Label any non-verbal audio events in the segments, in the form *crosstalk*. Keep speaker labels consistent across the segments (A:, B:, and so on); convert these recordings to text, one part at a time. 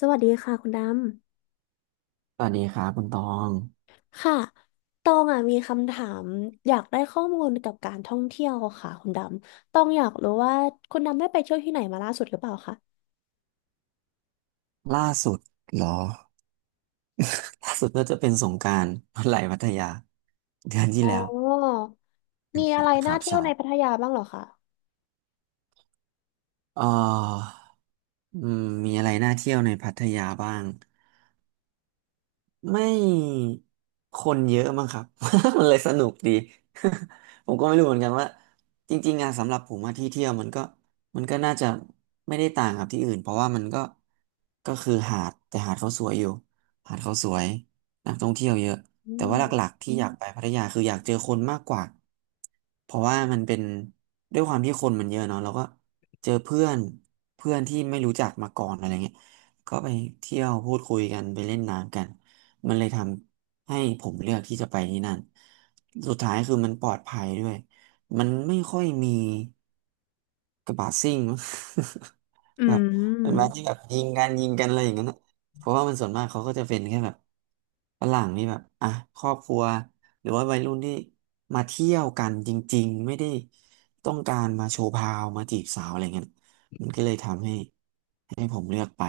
A: สวัสดีค่ะคุณด
B: สวัสดีครับคุณตอง
A: ำค่ะตองอ่ะมีคำถามอยากได้ข้อมูลกับการท่องเที่ยวค่ะคุณดำตองอยากรู้ว่าคุณดำได้ไปเที่ยวที่ไหนมาล่าสุดหรือเปล่าคะ
B: ล่าสุดเหรอล่าสุดน่าจะเป็นสงกรานต์ *laughs* วันไหลพัทยาเดือนที่
A: อ๋อ
B: แล้ว
A: มีอะไร
B: ค
A: น่า
B: รับ
A: เที่ยว
B: ใช่
A: ในพัทยาบ้างเหรอคะ
B: เอ่ออืมมีอะไรน่าเที่ยวในพัทยาบ้าง ไม่คนเยอะมั้งครับ *laughs* มันเลยสนุกดี *laughs* ผมก็ไม่รู้เหมือนกันว่าจริงๆอะสำหรับผมอะที่เที่ยวมันก็น่าจะไม่ได้ต่างกับที่อื่นเพราะว่ามันก็ก็คือหาดแต่หาดเขาสวยอยู่หาดเขาสวยนักท่องเที่ยวเยอะ
A: อื
B: แต่ว่าหลัก
A: ม
B: ๆที่อือยามกมไปพัทยาคืออยากเจอคนมากกว่าเพราะว่ามันเป็นด้วยความที่คนมันเยอะเนาะเราก็เจอเพื่อนเพื่อนที่ไม่รู้จักมาก่อนอะไรเงี้ยก็ไปเที่ยวพูดคุยกันไปเล่นน้ำกัน มันเลยทำให้ผมเลือกที่จะไปที่นั่น สุดท้ายคือมันปลอดภัยด้วย มันไม่ค่อยมีกระบะซิ่ง
A: อื
B: *laughs* แบบเป็นแบา
A: ม
B: ที่แบบยิงกันยิงกันอะไรอย่างนั้นน่ะเพราะว่ามันส่วนมากเขาก็จะเป็นแค่แบบฝรั่งนี่แบบอ่ะครอบครัวหรือว่าวัยรุ่นที่มาเที่ยวกันจริงๆไม่ได้ต้องการมาโชว์พาวมาจีบสาวอะไรเงี้ยมันก็เลยทำให้ผมเลือกไป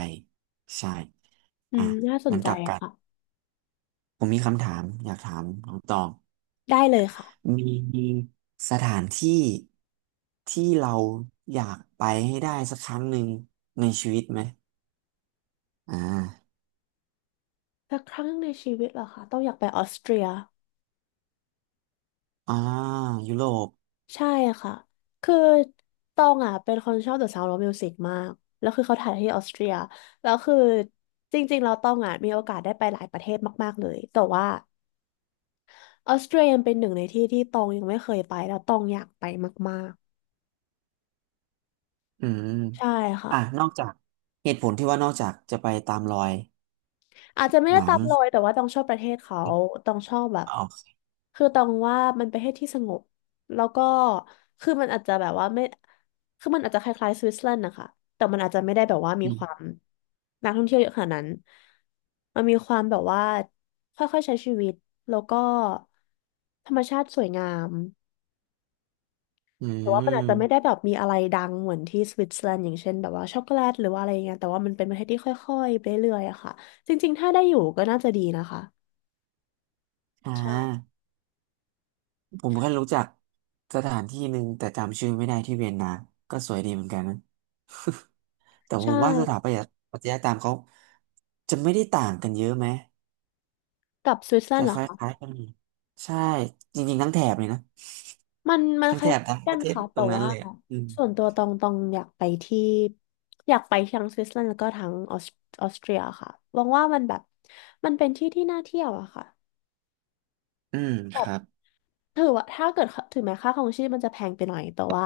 B: ใช่
A: อื
B: อ่ะ
A: มน่าสน
B: งั้น
A: ใจ
B: กลับกัน
A: ค่ะ
B: ผมมีคำถามอยากถามน้องตอง
A: ได้เลยค่ะ
B: มีมีสถานที่ที่เราอยากไปให้ได้สักครั้งหนึ่งในชีวิตไหมอ่า
A: สักครั้งในชีวิตเหรอคะต้องอยากไปออสเตรีย
B: อ่ายุโรป
A: ใช่ค่ะ คือตองอ่ะเป็นคนชอบ The Sound of Music มาก แล้วคือเขาถ่ายที่ออสเตรียแล้วคือจริงๆเราตองอ่ะมีโอกาสได้ไปหลายประเทศมากๆเลยแต่ว่าออสเตรียยังเป็นหนึ่งในที่ที่ตองยังไม่เคยไปแล้วตองอยากไปมาก
B: อืม
A: ๆ ใช่ค่ะ
B: อ่ะนอกจากเหตุผลที่ว่านอกจากจะไปตามรอย
A: อาจจะไม่
B: ห
A: ได้
B: นั
A: ตา
B: ง
A: มรอยแต่ว่าต้องชอบประเทศเขาต้องชอบแบบ
B: ออก
A: คือต้องว่ามันประเทศที่สงบแล้วก็คือมันอาจจะแบบว่าไม่คือมันอาจจะคล้ายๆสวิตเซอร์แลนด์นะคะแต่มันอาจจะไม่ได้แบบว่ามี
B: อื
A: ความ
B: ม
A: นักท่องเที่ยวเยอะขนาดนั้นมันมีความแบบว่าค่อยๆใช้ชีวิตแล้วก็ธรรมชาติสวยงาม
B: อื
A: แต่ว่ามันอาจจะไม่ได้
B: ม
A: แบบมีอะไรดังเหมือนที่สวิตเซอร์แลนด์อย่างเช่นแบบว่าช็อกโกแลตหรือว่าอะไรอย่างเงี้ยแต่ว่ามันเป็นประเทศที่ค่อยๆไปเรื่อยๆอะค่ะจริงๆถ้าได้อยู่ก็น่าจะดีนะคะ
B: อ่
A: ใช่
B: าผมแค่รู้จักสถานที่หนึ่งแต่จำชื่อไม่ได้ที่เวียนนาก็สวยดีเหมือนกันนะ แต่ผ
A: ใช่
B: มว่าสถาปัตยปรัตยกรรมเขาจะไม่ได้ต่างกันเยอะไหม
A: กับสวิตเซอร์แลน
B: จะ
A: ด์เหร
B: ค
A: อ
B: ล้า
A: คะ
B: ยๆกันอยู่ใช่จริงๆทั้งแถบเลยนะ
A: มัน
B: ทั้ง
A: ค
B: แถ
A: ล้าย
B: บทั้ง
A: กั
B: ประ
A: น
B: เทศ
A: ค่ะ
B: ต
A: แต่
B: รงนั้น
A: ว่า
B: เลยอะอืม
A: ส่วนตัวตองอยากไปที่อยากไปทั้งสวิตเซอร์แลนด์แล้วก็ทั้งออสเตรียค่ะมองว่ามันแบบมันเป็นที่ที่น่าเที่ยวอะค่ะ
B: อืม
A: แบ
B: ค
A: บ
B: รับ
A: ถือว่าถ้าเกิดถึงแม้ค่าครองชีพมันจะแพงไปหน่อยแต่ว่า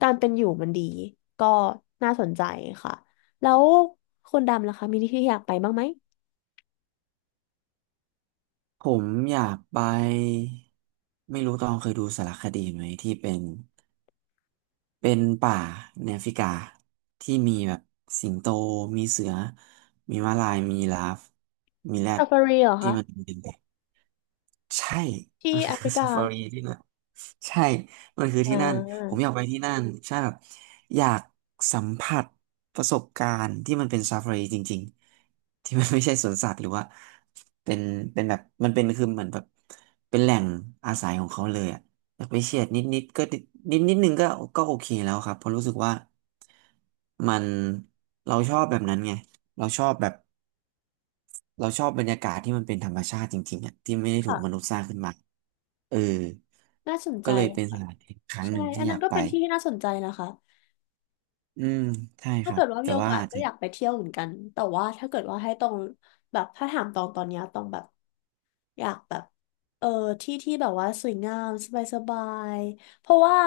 A: การเป็นอยู่มันดีก็น่าสนใจค่ะแล้วคุณดำล่ะคะมีที่ที่อยากไปบ้างไหม
B: ผมอยากไปไม่รู้ตองเคยดูสารคดีไหมที่เป็นป่าในแอฟริกาที่มีแบบสิงโตมีเสือมีม้าลายมียีราฟมีแรด
A: ซาฟารีเหรอ
B: ที่
A: คะ
B: มันเป็นแบบใช่มั
A: ที่
B: น
A: แอฟ
B: คือ
A: ริ
B: *laughs* ซา
A: กา
B: ฟารีที่นั่น ใช่ มันคือ
A: อ่
B: ที่นั่น ผม
A: า
B: อยากไปที่นั่นใช่แบบอยากสัมผัสประสบการณ์ที่มันเป็นซาฟารีจริงๆ ที่มันไม่ใช่สวนสัตว์หรือว่าเป็นแบบมันเป็นคือเหมือนแบบเป็นแหล่งอาศัยของเขาเลยอะอยากไปเฉียดนิดนิดก็นิดนิดนึงก็ก็โอเคแล้วครับเพราะรู้สึกว่ามันเราชอบแบบนั้นไงเราชอบแบบ เราชอบบรรยากาศที่มันเป็นธรรมชาติจริงๆอ่ะที่ไม่ได้ถู
A: ค่ะ
B: กมนุษย์สร้างขึ้นมาเออ
A: น่าสนใจ
B: ก็เลยเป็นสถานที่ครั้งห
A: ใช่
B: นึ่ง
A: อั
B: ที่
A: น
B: อ
A: นั้น
B: ยาก
A: ก็
B: ไป
A: เป็นที่ที่น่าสนใจนะคะ
B: อืมใช่ค
A: ถ้า
B: รั
A: เกิ
B: บ
A: ดว่ามี
B: แต่
A: โอ
B: ว่า
A: กาส
B: อาจ
A: ก็
B: จะ
A: อยากไปเที่ยวเหมือนกัน แต่ว่าถ้าเกิดว่าให้ตรงแบบถ้าถามตองตอนเนี้ยตองแบบอยากแบบเออที่ที่แบบว่าสวยงามสบายสบายเพราะว่า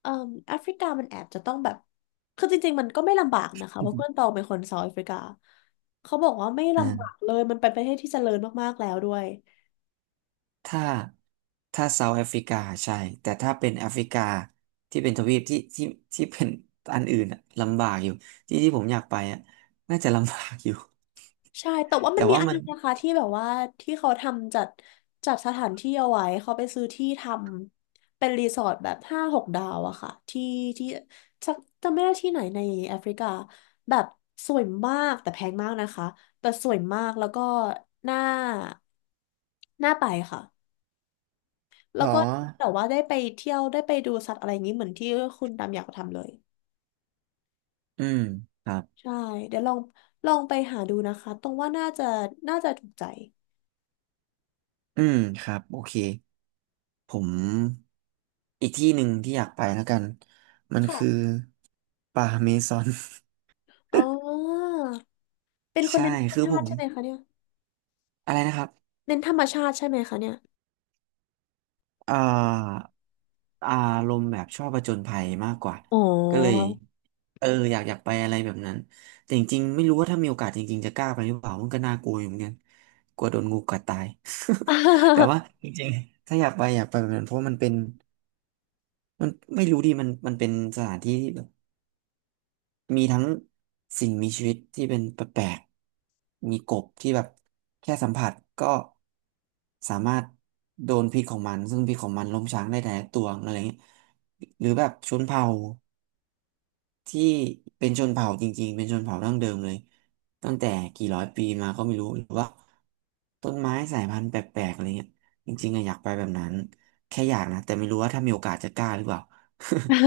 A: เอ่อแอฟริกามันแอบจะต้องแบบคือจริงๆมันก็ไม่ลำบากนะคะเพราะเพื่อนตอ
B: *laughs*
A: งเป็นคนเซาท์แอฟริกาเขาบอกว่าไม่ลำบาก
B: อ่า
A: เลยมันเป็นประเทศที่เจริญมากๆแล้วด้วย
B: ถ้าเซาท์แอฟริกาใช่ แต่ถ้าเป็นแอฟริกาที่เป็นทวีปที่ที่เป็นอันอื่นอะลำบากอยู่ที่ที่ผมอยากไปอะน่าจะลำบากอยู่
A: ใช่แต่ว่า
B: แต่
A: มันมี
B: ว่า
A: อัน
B: มัน
A: นึงนะคะที่แบบว่าที่เขาทำจัดสถานที่เอาไว้เขาไปซื้อที่ทำเป็นรีสอร์ทแบบห้าหกดาวอะค่ะที่ที่สักจำไม่ได้ที่ไหนในแอฟริกาแบบสวยมากแต่แพงมากนะคะแต่สวยมากแล้วก็น่าน่าไปค่ะแล้
B: หร
A: ว
B: อ
A: ก็แต่ว่าได้ไปเที่ยวได้ไปดูสัตว์อะไรอย่างนี้เหมือนที่คุณดำอยากทำเลย
B: อืมครับ
A: ใช่เดี๋ยวลองไปหาดูนะคะตรงว่าน่าจะน่าจะถูกใจ
B: อืมครับ โอเค ผมอีกที่หนึ่งที่อยากไปแล้วกันมันคือ
A: ค่ะ
B: ป่าเมซอน *laughs*
A: อ๋อ เป็นคน
B: ใช่
A: เน้น
B: คือ
A: ธร
B: ผ
A: รมชาติ
B: ม
A: ใช่ไหมคะเนี่ย
B: อะไรนะครับ
A: เน้นธรรมชาติใช่ไหมคะเนี่ย
B: เอ่าอารมณ์แบบชอบผจญภัยมากกว่า
A: อ๋อ
B: ก็เลยเอออยากอยากไปอะไรแบบนั้นแต่จริงๆไม่รู้ว่าถ้ามีโอกาสจริงๆจะกล้าไปหรือเปล่ามันก็น่ากลัวอยู่เหมือนกันกลัวโดนงูกัดตาย *laughs* แต่
A: *laughs*
B: ว่าจริงๆถ้าอยากไปอยากไปแบบนั้นเพราะมันเป็นมันไม่รู้ดิมันเป็นสถานที่ มีทั้งสิ่งมีชีวิตที่เป็นแปลกๆมีกบที่แบบแค่สัมผัสก็สามารถโดนพิษของมันซึ่งพิษของมันล้มช้างได้แต่ละตัวอะไรเงี้ยหรือแบบชนเผ่า ที่เป็นชนเผ่าจริงๆ เป็นชนเผ่าดั้งเดิมเลยตั้งแต่กี่ร้อยปีมาก็ไม่รู้หรือว่าต้นไม้สายพันธุ์แปลกๆอะไรเงี้ยจริงๆอะอยากไปแบบนั้นแค่อยากนะแต่ไม่รู้ว่าถ้ามีโอกาสจะกล้าหรือเปล่า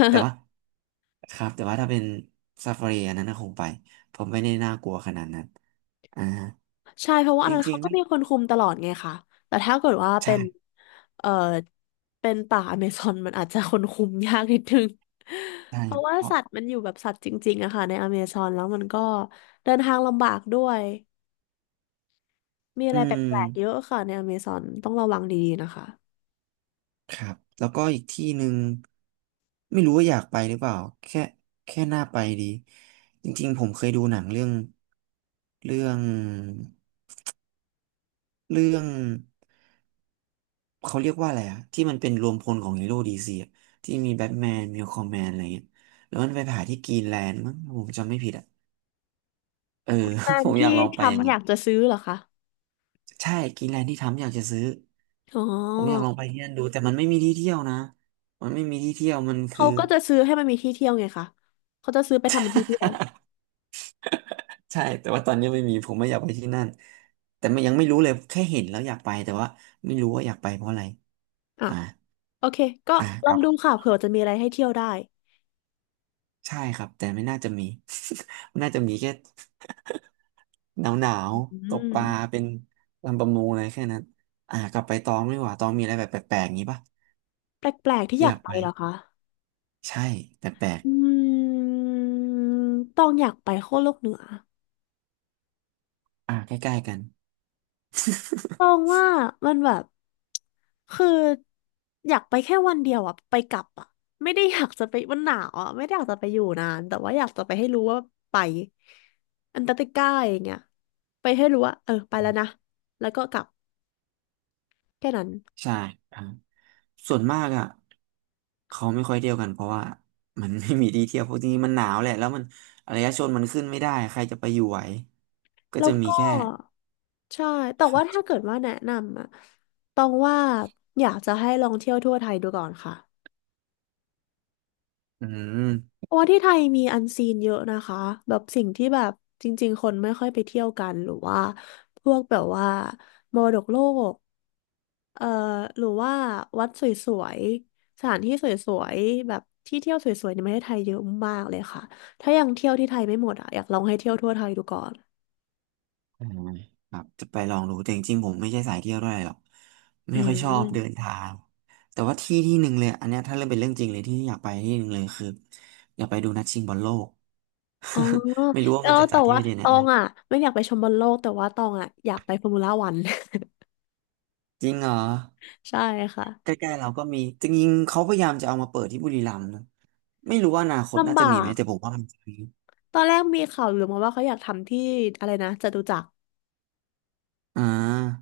B: *laughs* แต่ว่าครับแต่ว่าถ้าเป็นซาฟารีอันนั้นน่ะคงไปผมไม่ได้น่ากลัวขนาดนั้นอ่า
A: ใช่เพราะว่า
B: จ
A: อัน
B: ร
A: นั้น
B: ิ
A: เขา
B: งๆ
A: ก็
B: นะ
A: มีคนคุมตลอดไงคะแต่ถ้าเกิดว่าเป็
B: ใช่
A: นเอ่อเป็นป่าอเมซอนมันอาจจะคนคุมยากนิดนึง
B: ใช
A: *laughs* เพราะว่า
B: ่
A: สัตว์มันอยู่แบบสัตว์จริงๆอะค่ะในอเมซอนแล้วมันก็เดินทางลำบากด้วยมีอะ
B: อื
A: ไรแป
B: ม
A: ลกๆเยอะค่ะในอเมซอนต้องระวังดีๆนะคะ
B: ครับแล้วก็อีกที่หนึ่งไม่รู้ว่าอยากไปหรือเปล่าแค่น่าไปดีจริงๆผมเคยดูหนังเรื่องเรื่องเรื่องเขาเรียกว่าอะไรอะที่มันเป็นรวมพลของฮีโร่ดีซีที่มีแบทแมนมีคอมแมนอะไรเงี้ยแล้วมันไปผ่าที่กรีนแลนด์มั้งาผมจำไม่ผิดอะเออ
A: ตา
B: *laughs* ผ
A: ม
B: มอ
A: ที่
B: ยากลอง
A: ท
B: ไป
A: รั
B: อ
A: ม
B: ย่า
A: ป์
B: ง
A: อ
B: นี้
A: ยาก
B: น
A: จะซื้อเหรอคะ
B: ใช่กรีนแลนด์ที่ทำอยากจะซื้อ
A: อ๋
B: ผมอยากล
A: อ
B: องไปที่นั่นดูแต่มันไม่มีที่เที่ยวนะมันไม่มีที่เที่ยวมันคื
A: เขา
B: อ
A: ก็จะซื้อให้มันมีที่เที่ยวไงคะเขาจะซื้อไปทำเป็นที่เที่ยว
B: *laughs* ใช่แต่ว่าตอนนี้ไม่มีผมไม่อยากไปที่นั่นแต่มันยังไม่รู้เลยแค่เห็นแล้วอยากไปแต่ว่าไม่รู้ว่าอยากไปเพราะอะไร
A: อ่ะ
B: อ่า
A: โอเค ก็
B: อ่า
A: ล
B: ค
A: อง
B: รับ
A: ดูค่ะเผื่อจะมีอะไรให้เที่ยวได้
B: ใช่ครับแต่ไม่น่าจะมี *laughs* มันน่าจะมีแค่หนาวหนาว
A: อื
B: ตกปลา
A: ม
B: เป็นลำประมงอะไรแค่นั้นอ่ากลับไปตองดี่ว่าตองมีอะไรแบบแปลกๆอย่างนี้ปะ
A: แปลกๆ ที่อ
B: ที่อ
A: ยาก
B: ยาก
A: ไป
B: ไป
A: เหรอคะ
B: ใช่แปลก
A: อืมต้องอยากไปขั้วโลกเหนือ
B: ๆอ่าใกล้ๆกัน
A: ต้องว่ามันแบบคืออยากไปแค่วันเดียวอะไปกลับอะไม่ได้อยากจะไปมันหนาวอะไม่ได้อยากจะไปอยู่นานแต่ว่าอยากจะไปให้รู้ว่าไปอันตาร์กติกาอย่างเงี้ยไปให้รู้ว่าเออไปแล้ว
B: *laughs*
A: นะแล้วก็กลับแค่นั้น
B: ใช่ครับส่วนมากอ่ะเขาไม่ค่อยเที่ยวกันเพราะว่ามันไม่มีที่เที่ยวเพราะจริงๆมันหนาวแหละแล้วมันอารยชนมันขึ้นไม่ได้ใครจะไปอยู่ไหวก็
A: แล้ว
B: จะมี
A: ก็
B: แค่
A: ใช่ แต่
B: ครั
A: ว่าถ้า
B: บ
A: เกิดว่าแนะนำอะต้องว่าอยากจะให้ลองเที่ยวทั่วไทยดูก่อนค่ะ
B: อืม
A: เพราะว่าที่ไทยมีอันซีนเยอะนะคะ แบบสิ่งที่แบบจริงๆคนไม่ค่อยไปเที่ยวกันหรือว่าพวกแบบว่ามรดกโลกเอ่อหรือว่าวัดสวยๆสถานที่สวยๆแบบที่เที่ยวสวยๆในประเทศไทยเยอะมากเลยค่ะถ้ายังเที่ยวที่ไทยไม่หมดอ่ะอยากลองให้เที่ยวทั่วไทยดูก่อน
B: อ่าครับจะไปลองดูแต่จริงๆผมไม่ใช่สายเที่ยวด้วยหรอก
A: อื
B: ไม่ค่อยชอบเดิน
A: ม
B: ทางแต่ว่าที่ที่หนึ่งเลยอันเนี้ยถ้าเริ่มเป็นเรื่องจริงเลยที่อยากไปที่หนึ่งเลยคืออยากไปดูนัดชิงบอลโลก
A: อ๋อ
B: *laughs* ไม่รู้ว่า
A: แล้
B: มัน
A: ว
B: จะจั
A: แต่
B: ดที่
A: ว่า
B: ประเทศไหน
A: ตอง
B: นะ
A: อ่ะไม่อยากไปชมบอลโลกแต่ว่าตองอ่ะอยากไปฟอร์มูล่าวัน
B: จริงเหรอ
A: *laughs* ใช่
B: ใก
A: ค่ะ
B: ล้ๆเราก็มีจริงๆเขาพยายามจะเอามาเปิดที่บุรีรัมย์นะไม่รู้ว่าอนาคตน่า
A: ลำ
B: จะ
A: บา
B: มีไหม
A: ก
B: แต่ผมว่ามันจะมี
A: ตอนแรกมีข่าวลือมาว่าเขาอยากทำที่อะไรนะจตุจักร
B: อ่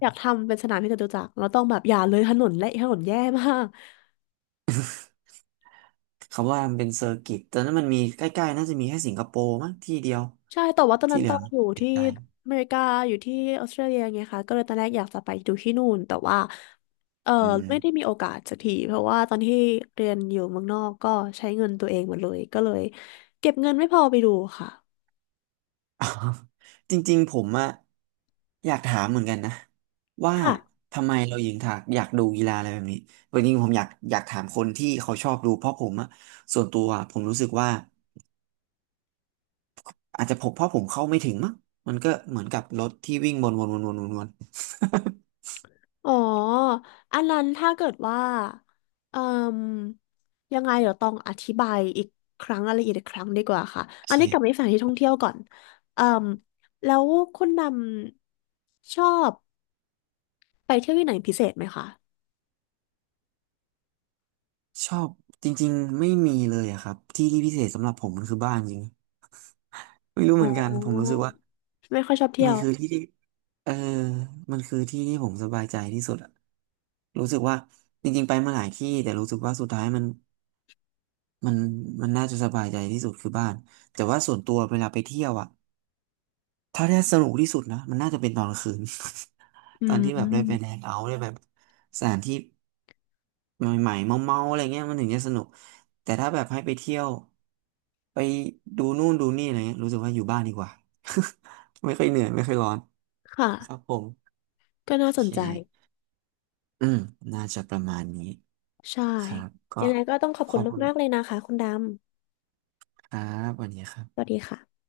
A: อยากทำเป็นสนามที่จตุจักรแล้วต้องแบบอย่าเลยถนนและถนนแย่มาก *laughs*
B: เขาว่ามันเป็นเซอร์กิตแต่นั้นมันมีใกล้ๆน่าจะมีแค่สิงคโปร์มั้งที่เดียว
A: ใช่แต่ว่าตอน
B: ที่
A: นั้น
B: เหลื
A: ต้
B: อ
A: อง
B: *laughs* ไ
A: อยู่
B: ม่
A: ที่
B: ไกล
A: อเมริกาอยู่ที่ออสเตรเลียไงคะก็เลยตอนแรกอยากจะไปดูที่นู่นแต่ว่าเออ
B: อื
A: ไม่
B: ม
A: ได้มีโอกาสสักทีเพราะว่าตอนที่เรียนอยู่เมืองนอกก็ใช้เงินตัวเองหมดเลยก็เลยเก็บเงินไม่พอไปดูค่ะ
B: อ๋อจริงๆผมอะอยากถามเหมือนกันนะว่า
A: ค่ะ
B: ทำไมเรายิงถากอยากดูกีฬาอะไรแบบนี้จริงๆผมอยากถามคนที่เขาชอบดูเพราะผมอะส่วนตัวอะผมรู้สึกว่า อาจจะผมเพราะผมเข้าไม่ถึงมั้งมันก็เหมือนกับรถที่วิ่งวนวนวนวนวนวน
A: อ๋อ อันนั้นถ้าเกิดว่าเอ่มยังไงเดี๋ยวต้องอธิบายอีกครั้งรายละเอียดอีกครั้งดีกว่าค่ะ
B: *laughs* โอ
A: อัน
B: เค
A: นี้กลับไปสถานที่ท่องเที่ยวก่อนเอ่มแล้วคุณดำชอบไปเที่ยวที่ไหนพิเศษไหมคะ
B: ชอบจริงๆไม่มีเลยอะครับที่ที่พิเศษสำหรับผมมันคือบ้านจริงไม่รู้เห
A: อ๋
B: มือนกันผมรู้
A: อ
B: สึกว่า
A: ไม่ค่อยชอบเที่
B: มั
A: ย
B: น
A: ว
B: คือที่ที่เออมันคือที่ที่ผมสบายใจที่สุดอะรู้สึกว่าจริงๆไปมาหลายที่แต่รู้สึกว่าสุดท้ายมันมันน่าจะสบายใจที่สุดคือบ้านแต่ว่าส่วนตัวเวลาไปเที่ยวอะถ้าได้สนุกที่สุดนะมันน่าจะเป็นตอนกลางคืน
A: อื
B: ตอน
A: ม
B: ที่แบบได้ไปแดงเอาท์ได้แบบสถานที่ใหม่ๆเมาๆอะไรเงี้ยมันถึงจะสนุกแต่ถ้าแบบให้ไปเที่ยวไปดูนู่นดูนี่อะไรเงี้ยรู้สึกว่าอยู่บ้านดีกว่า *laughs* ไม่ค่อยเหนื่อยไม่ค่อยร้อน
A: ค่ะ
B: ครับผม
A: ก็
B: โอ
A: น่าส
B: เค
A: นใจ
B: อืมน่าจะประมาณนี้
A: ใช่
B: ครับก็
A: ยังไงก็ต้องขอบ
B: ข
A: คุ
B: อ
A: ณ
B: บคุณ
A: มาก ๆ เลยนะคะคุณดำ
B: ครับวันนี้ครั
A: สวัส
B: บ
A: ดีค่ะ